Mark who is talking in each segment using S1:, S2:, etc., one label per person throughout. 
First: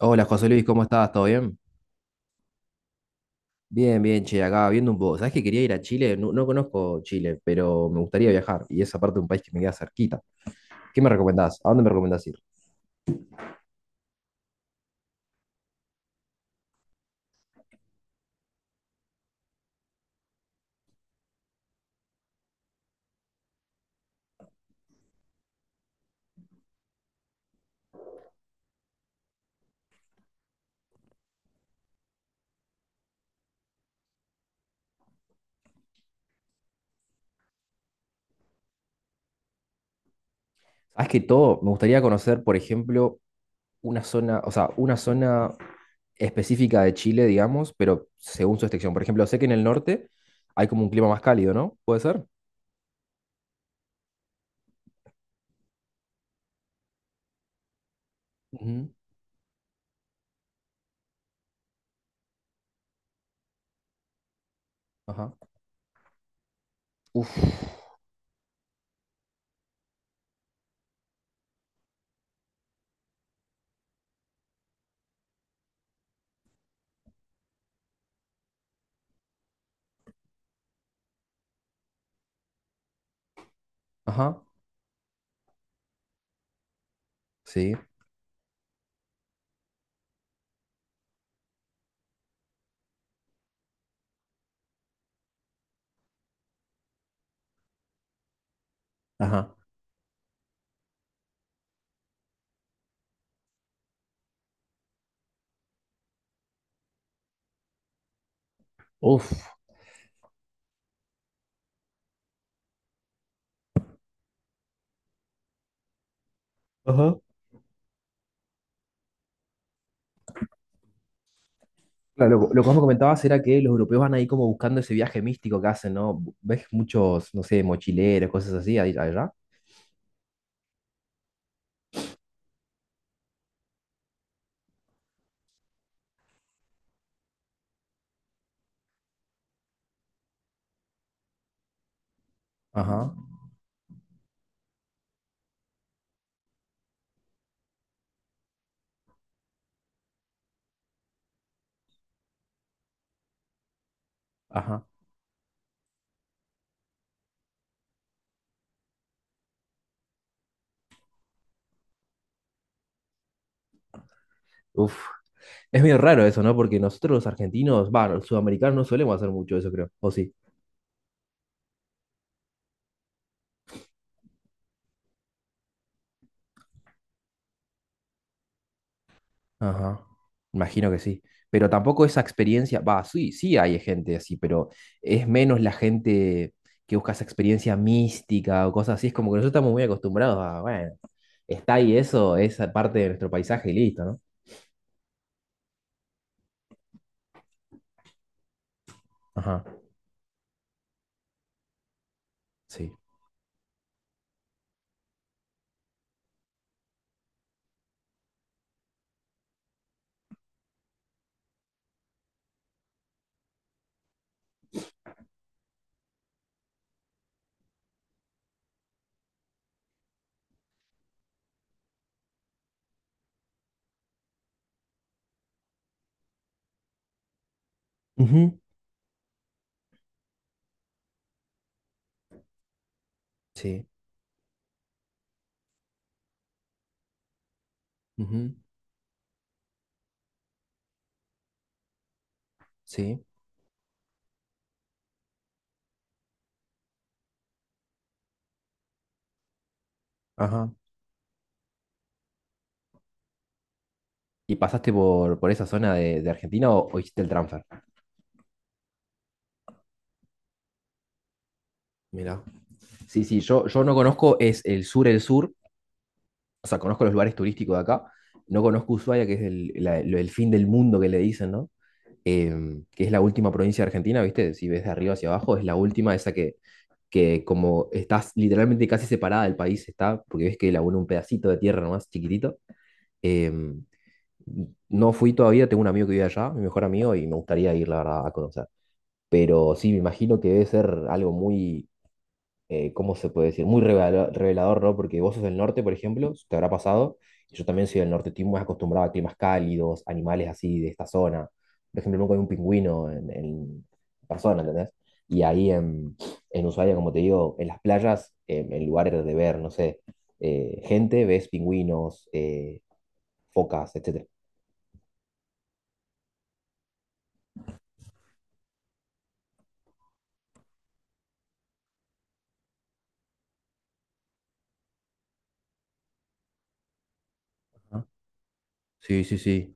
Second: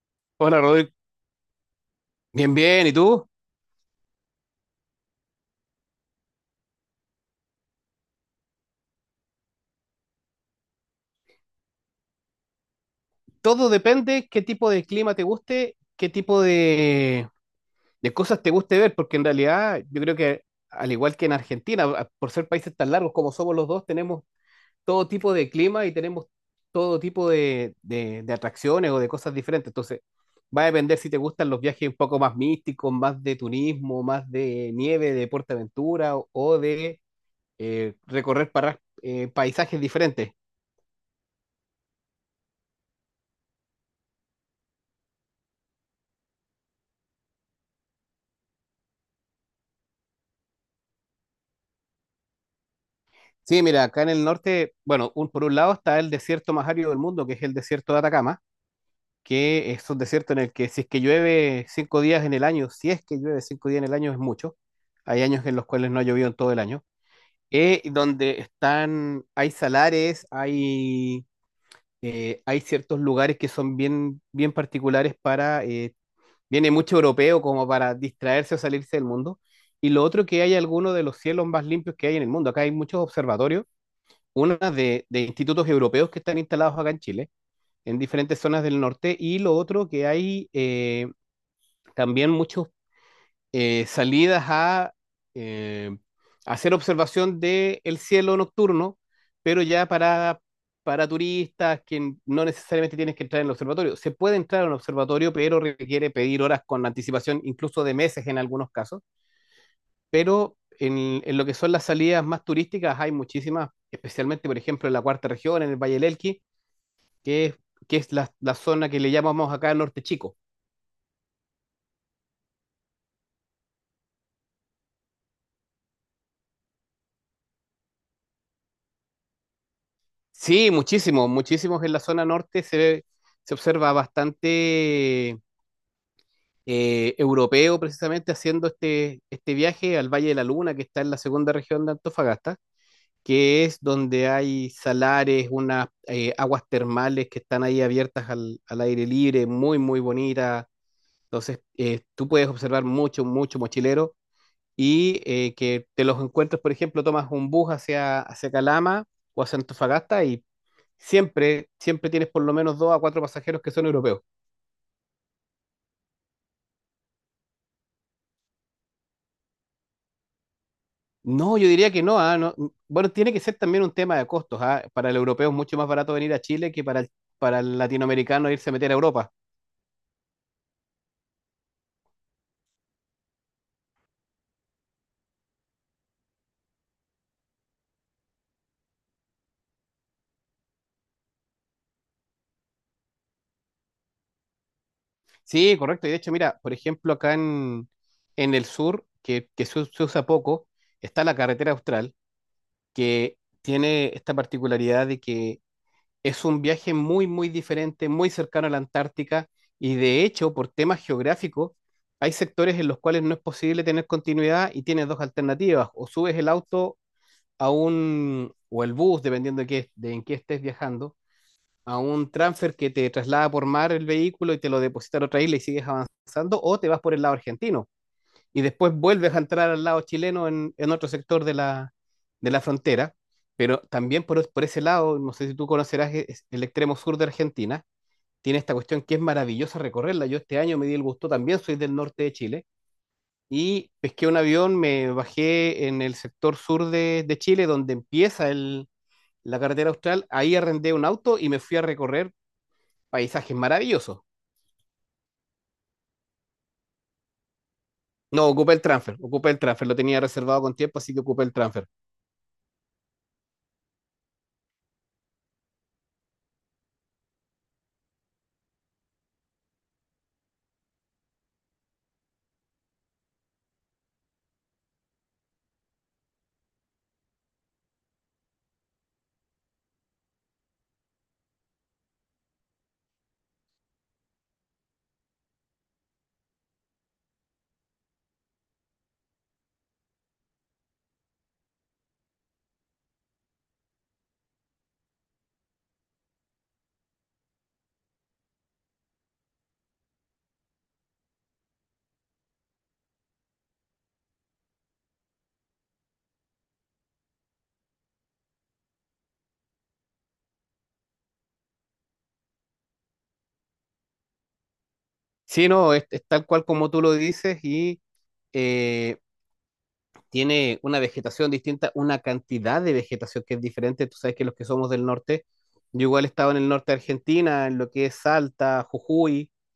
S1: Hola José
S2: Hola,
S1: Luis, ¿cómo
S2: Rodrigo.
S1: estás? ¿Todo bien?
S2: Bien, bien. ¿Y tú?
S1: Bien, bien, che, acá viendo un poco. ¿Sabés que quería ir a Chile? No, no conozco Chile, pero me gustaría viajar y esa parte de un país que me queda cerquita. ¿Qué me recomendás? ¿A dónde me recomendás ir?
S2: Todo depende qué tipo de clima te guste, qué tipo de cosas te guste ver, porque en realidad yo creo que al igual que en Argentina, por ser países tan largos como somos los dos, tenemos todo tipo de clima y tenemos todo tipo de atracciones o de cosas diferentes. Entonces, va a depender si te gustan los viajes un poco más místicos, más de turismo, más de nieve, de PortAventura o de recorrer para, paisajes diferentes.
S1: Sabés que todo, me gustaría conocer, por ejemplo, una zona, o sea, una zona específica de Chile, digamos, pero según su extensión. Por ejemplo, sé que en el norte hay como un clima más cálido, ¿no? ¿Puede ser?
S2: Sí, mira, acá en el norte, bueno, por un lado está el desierto más árido del mundo, que es el desierto de Atacama,
S1: Ujú.
S2: que es un desierto en el que si es que llueve cinco días en el año, si es que llueve cinco días en el año es mucho. Hay
S1: Ajá.
S2: años en los cuales no ha llovido en todo el año.
S1: Uf.
S2: Y donde están, hay salares, hay ciertos lugares que son bien, bien particulares para, viene mucho europeo como para distraerse o salirse del mundo. Y lo otro que hay algunos de los cielos más limpios que hay en el mundo. Acá hay muchos observatorios
S1: Ajá.
S2: una de institutos europeos que están instalados acá en Chile,
S1: Sí.
S2: en diferentes zonas del norte, y lo otro que hay también muchas salidas a eh, hacer observación del cielo nocturno,
S1: Ajá.
S2: pero ya para turistas que no necesariamente tienes que entrar en el observatorio. Se puede entrar en un observatorio, pero requiere pedir horas con anticipación, incluso de meses en algunos casos,
S1: Uf.
S2: pero en lo que son las salidas más turísticas hay muchísimas, especialmente, por ejemplo, en la cuarta región, en el Valle del Elqui,
S1: Ajá.
S2: que es, que es la, la zona que le llamamos acá Norte Chico.
S1: Claro, lo que vos me comentabas era que los europeos van ahí como buscando ese viaje místico que hacen, ¿no? ¿Ves muchos, no sé, mochileros, cosas así allá?
S2: Sí, muchísimos, muchísimos en la zona norte se observa bastante europeo precisamente haciendo este, este viaje al Valle de la Luna, que está en la segunda región de Antofagasta,
S1: Ajá,
S2: que es donde hay salares, unas aguas termales que están ahí abiertas al, al aire libre, muy, muy bonitas. Entonces, tú puedes observar mucho, mucho mochilero
S1: ajá.
S2: y que te los encuentres, por ejemplo, tomas un bus hacia, hacia Calama o hacia Antofagasta y siempre, siempre tienes por lo menos dos a cuatro pasajeros que son europeos.
S1: Uf. Es medio raro eso, ¿no? Porque nosotros los argentinos, va, los sudamericanos no solemos hacer mucho eso, creo. ¿O sí?
S2: No, yo diría que no, ah, no. Bueno, tiene que ser también un tema de costos, ah. Para el europeo es mucho más barato venir a Chile que para el latinoamericano irse a meter a Europa.
S1: Ajá. Imagino que sí. Pero tampoco esa experiencia, va, sí, sí hay gente así, pero es menos la gente que busca esa experiencia mística o cosas así. Es como que nosotros estamos muy acostumbrados a, bueno, está ahí eso, esa parte de nuestro paisaje y listo, ¿no?
S2: Sí, correcto. Y de hecho, mira, por ejemplo, acá en el sur,
S1: Ajá.
S2: que se usa poco, está la carretera austral,
S1: Sí.
S2: que tiene esta particularidad de que es un viaje muy, muy diferente, muy cercano a la Antártica y de hecho, por temas geográficos, hay sectores en los cuales no es posible tener continuidad y tienes dos alternativas, o subes el auto a un, o el bus, dependiendo de, de en qué estés viajando, a un transfer que te traslada por mar el vehículo y te lo deposita en otra isla y sigues avanzando, o te vas por el lado argentino
S1: Ujú.
S2: y después vuelves a entrar al lado chileno en otro sector de la frontera, pero
S1: Sí,
S2: también por ese lado, no sé si tú conocerás el extremo sur de Argentina,
S1: ujú,
S2: tiene esta cuestión que es maravillosa recorrerla. Yo este año me di el gusto, también soy del norte de Chile,
S1: sí,
S2: y pesqué un avión, me bajé en el sector sur de Chile, donde empieza la carretera austral, ahí
S1: ajá.
S2: arrendé un auto y me fui a recorrer paisajes maravillosos.
S1: ¿Y pasaste por esa zona de Argentina o hiciste el transfer?
S2: No, ocupé el transfer, lo tenía reservado con tiempo, así que ocupé el transfer.
S1: Mira, sí, sí, yo no conozco, es el sur, o sea, conozco los lugares turísticos de acá, no conozco Ushuaia, que es el fin del mundo que le dicen, ¿no? Que es la última provincia de Argentina, ¿viste? Si ves de arriba hacia abajo, es la última, esa que como estás literalmente casi separada del país, está, porque ves que la une un pedacito de tierra nomás, chiquitito. Em, No fui todavía, tengo un amigo que vive allá, mi mejor amigo, y me gustaría ir, la verdad, a conocer. Pero sí, me imagino que debe ser algo muy, ¿cómo se puede decir? Muy revelador, ¿no? Porque vos sos del norte, por ejemplo, te habrá pasado, y yo también soy del norte, estoy muy acostumbrado a climas cálidos, animales así de esta zona. Por ejemplo, nunca vi un pingüino en persona, ¿entendés? Y ahí en Ushuaia, como te digo, en las playas, en lugares de ver, no sé, gente, ves pingüinos, focas, etcétera.
S2: Sí, no, es tal cual como tú lo dices y eh, tiene una vegetación distinta, una cantidad de vegetación que es diferente. Tú sabes que los que somos del norte, yo igual he estado en el norte de Argentina, en lo
S1: Ajá.
S2: que es Salta,
S1: Sí, sí,
S2: Jujuy,
S1: sí.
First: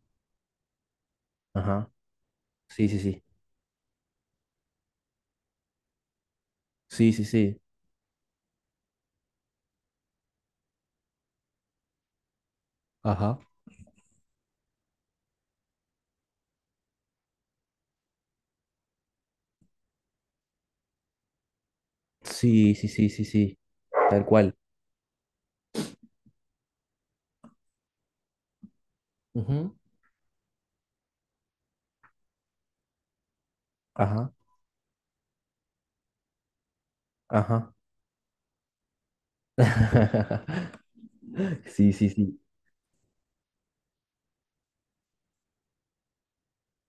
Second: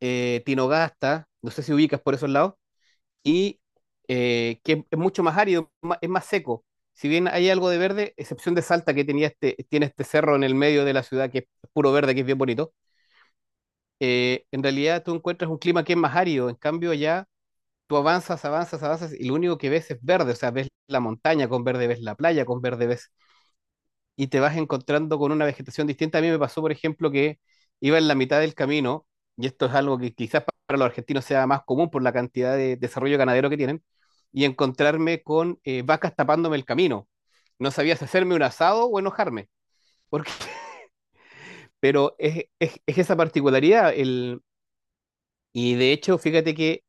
S2: Tinogasta, no sé si
S1: Ajá.
S2: ubicas por esos lados,
S1: Sí, sí, sí.
S2: y que es mucho más árido, es más seco. Si
S1: Sí, sí,
S2: bien hay
S1: sí.
S2: algo de verde, excepción de Salta que tenía este, tiene este cerro en el medio de la ciudad que es puro verde, que es bien bonito,
S1: Ajá.
S2: en realidad tú encuentras un clima que es más árido, en cambio allá tú avanzas, avanzas, avanzas y lo único que ves es verde, o sea, ves la montaña con verde, ves la playa con
S1: Sí, sí,
S2: verde,
S1: sí,
S2: ves
S1: sí, sí. Tal
S2: y te
S1: cual.
S2: vas encontrando con una vegetación distinta. A mí me pasó, por ejemplo, que iba en la mitad del camino, y esto
S1: Ujú.
S2: es algo que quizás para los argentinos sea más común por la cantidad de desarrollo ganadero que tienen,
S1: Ajá.
S2: y encontrarme con vacas tapándome el camino. No
S1: Ajá.
S2: sabía si hacerme un asado o enojarme, porque,
S1: Sí, sí,
S2: pero
S1: sí.
S2: es esa particularidad. El, y de hecho, fíjate que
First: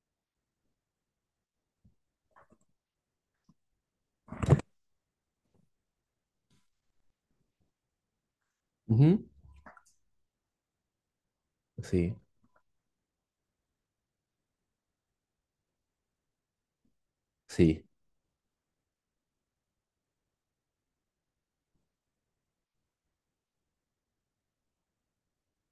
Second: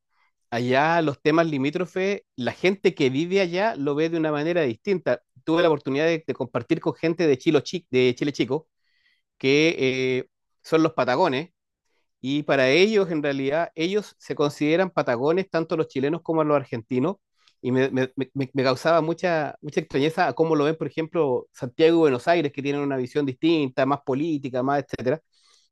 S2: allá los temas limítrofes, la gente que vive allá lo ve de una manera distinta. Tuve la oportunidad de compartir con gente de Chile, de Chile Chico,
S1: Ujú.
S2: que eh, son los patagones,
S1: Sí,
S2: y para ellos, en realidad, ellos se consideran patagones, tanto los chilenos como los argentinos, y
S1: sí.
S2: me causaba mucha, mucha extrañeza a cómo lo ven, por ejemplo, Santiago y Buenos Aires, que tienen una visión distinta, más política, más etcétera.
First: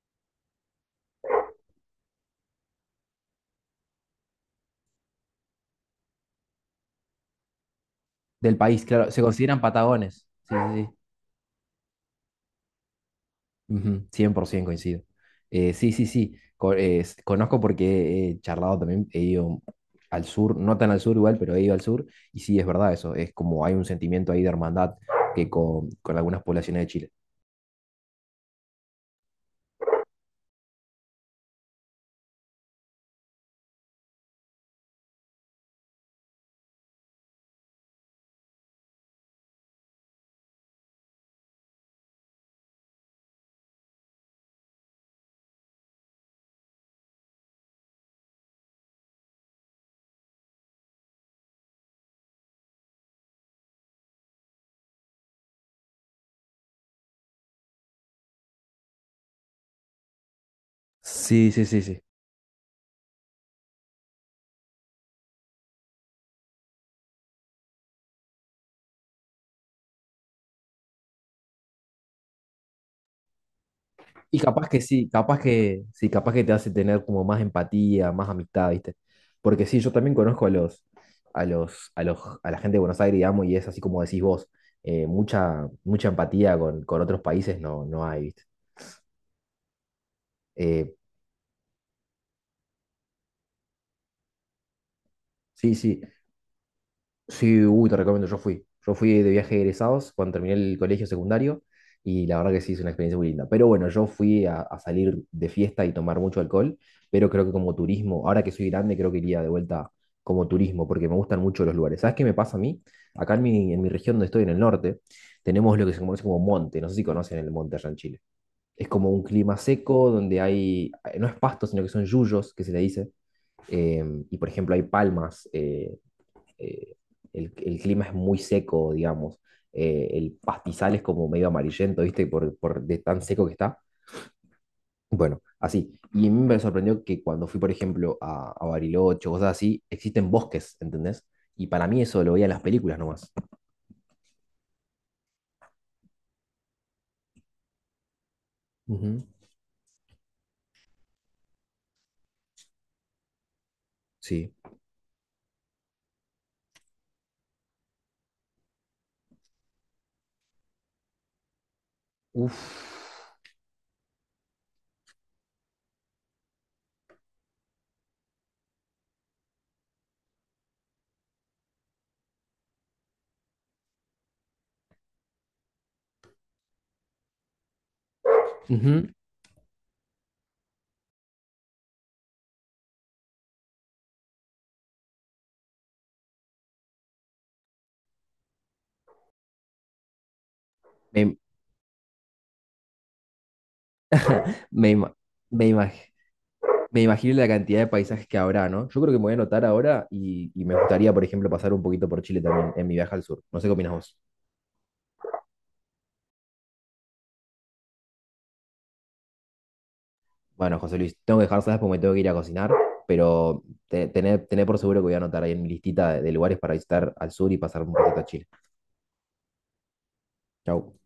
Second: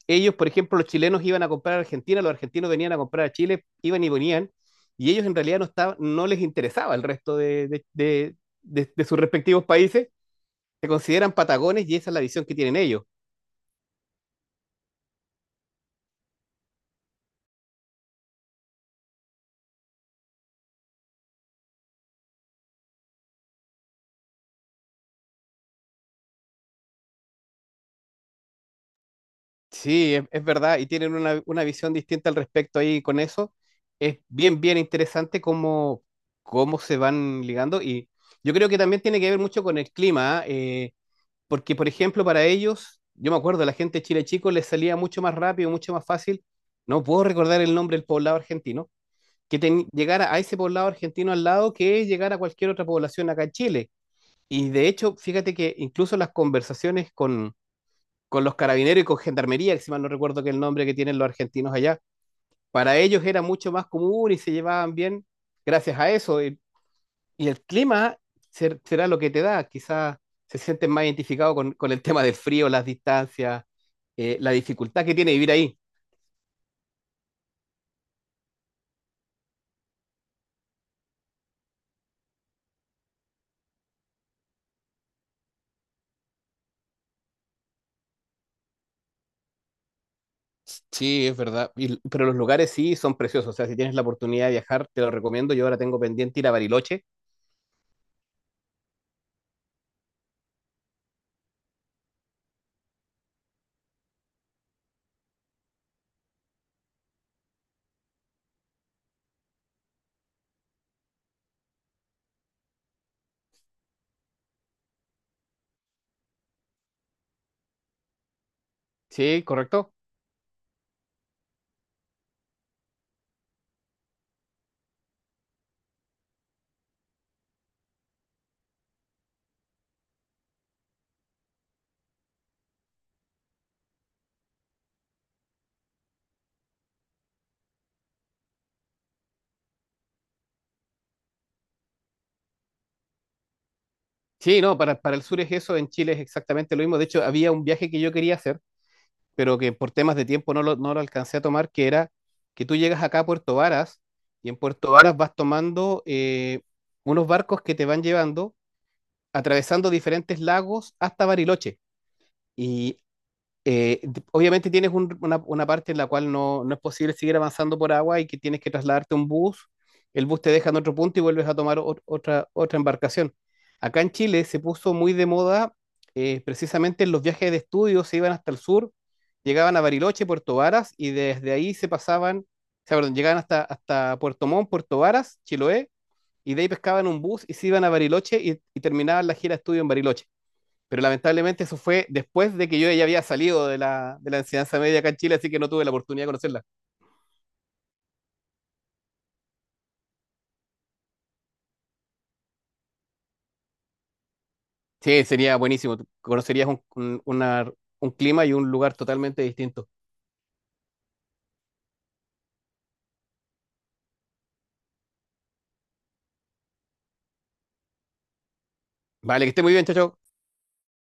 S2: Ellos, por ejemplo, los chilenos iban a comprar a Argentina, los argentinos venían a comprar a Chile, iban y venían, y ellos en realidad no, estaban, no les interesaba el resto
S1: Del país,
S2: de
S1: claro.
S2: sus
S1: Se consideran
S2: respectivos países,
S1: patagones. Sí, sí,
S2: se
S1: sí.
S2: consideran patagones y esa es la visión que tienen ellos.
S1: Ujú, 100% coincido. Sí, sí, sí. Conozco porque he charlado también. He ido al sur, no tan al sur igual, pero he ido al sur. Y sí, es verdad eso. Es como hay un sentimiento ahí de hermandad que con algunas poblaciones de Chile.
S2: Sí, es verdad, y tienen una visión distinta al respecto ahí con eso. Es bien, bien interesante cómo, cómo se van ligando y yo creo que también tiene que ver mucho con el clima. ¿Ah? Porque, por ejemplo, para ellos, yo me acuerdo, la gente de Chile Chico les salía mucho más rápido, mucho más fácil, no puedo recordar el nombre del poblado argentino, que llegara a ese poblado argentino al lado que llegar a cualquier otra población acá en Chile. Y de hecho, fíjate que incluso las conversaciones con los carabineros y con gendarmería, que si mal no recuerdo que el nombre que tienen los
S1: Sí, sí,
S2: argentinos
S1: sí,
S2: allá,
S1: sí.
S2: para ellos era mucho más común y se llevaban bien gracias a eso. Y el clima será lo que te da. Quizás se sienten más identificados con el tema del frío, las distancias,
S1: Y
S2: la
S1: capaz que
S2: dificultad
S1: sí,
S2: que tiene
S1: capaz
S2: vivir ahí.
S1: que sí, capaz que te hace tener como más empatía, más amistad, ¿viste? Porque sí, yo también conozco a los, a los, a los, a la gente de Buenos Aires, digamos, y es así como decís vos, mucha, mucha empatía con otros países no, no hay, ¿viste? Eh,
S2: Sí, es verdad. Pero los lugares sí son preciosos. O sea, si tienes la oportunidad de viajar, te lo recomiendo. Yo
S1: sí,
S2: ahora
S1: sí.
S2: tengo pendiente ir a Bariloche.
S1: Sí, uy, te recomiendo, yo fui. Yo fui de viaje de egresados cuando terminé el colegio secundario y la verdad que sí, es una experiencia muy linda. Pero bueno, yo fui a salir de fiesta y tomar mucho alcohol, pero creo que como turismo, ahora que soy grande, creo que iría de vuelta como turismo porque me gustan mucho los lugares. ¿Sabes qué me pasa a mí? Acá en mi región donde estoy, en el norte, tenemos lo que se conoce como monte. No sé si conocen el monte allá en Chile. Es como un
S2: Sí,
S1: clima
S2: correcto.
S1: seco donde hay, no es pasto, sino que son yuyos, que se le dice. Y por ejemplo, hay palmas. Eh, el clima es muy seco, digamos. El pastizal es como medio amarillento, ¿viste? Por de tan seco que está. Bueno, así. Y a mí me sorprendió que cuando fui, por ejemplo, a Bariloche cosas así, existen bosques, ¿entendés? Y para mí eso lo veía en las películas nomás.
S2: Sí, no, para el sur es eso. En Chile es exactamente lo mismo. De hecho, había un viaje que yo quería hacer,
S1: Ujú.
S2: pero que por temas de tiempo no lo, no lo alcancé a tomar, que era que tú llegas acá a Puerto Varas
S1: Sí.
S2: y en Puerto Varas vas tomando unos barcos que te van llevando, atravesando diferentes lagos hasta Bariloche.
S1: Uf.
S2: Y obviamente tienes una parte en la cual no, no es posible seguir avanzando por agua y que tienes que trasladarte a un bus. El bus te deja en otro punto y vuelves a tomar otra, otra embarcación. Acá en Chile se puso muy de moda precisamente en los viajes de estudio, se iban hasta el sur,
S1: Ujú.
S2: llegaban a Bariloche, Puerto Varas y desde ahí se pasaban, o sea, perdón, llegaban hasta, hasta Puerto Montt, Puerto Varas, Chiloé y de ahí pescaban un bus y se iban a Bariloche y terminaban la gira de estudio en Bariloche, pero
S1: Me,
S2: lamentablemente eso fue después de que yo ya había salido de la enseñanza
S1: me,
S2: media acá
S1: ima-
S2: en Chile, así que
S1: me
S2: no tuve la
S1: imag-
S2: oportunidad de conocerla.
S1: Me imagino la cantidad de paisajes que habrá, ¿no? Yo creo que me voy a anotar ahora y me gustaría, por ejemplo, pasar un poquito por Chile también en mi viaje al sur. No sé qué opinas vos.
S2: Sí, sería buenísimo, conocerías un, una, un clima y un lugar totalmente distinto.
S1: Bueno, José Luis, tengo que dejar, ¿sabes? Porque me tengo que ir a cocinar, pero tené por seguro que voy a anotar ahí en mi listita de lugares para visitar al sur y pasar un ratito a Chile.
S2: Vale, que esté muy bien, chao, chao.
S1: Chau.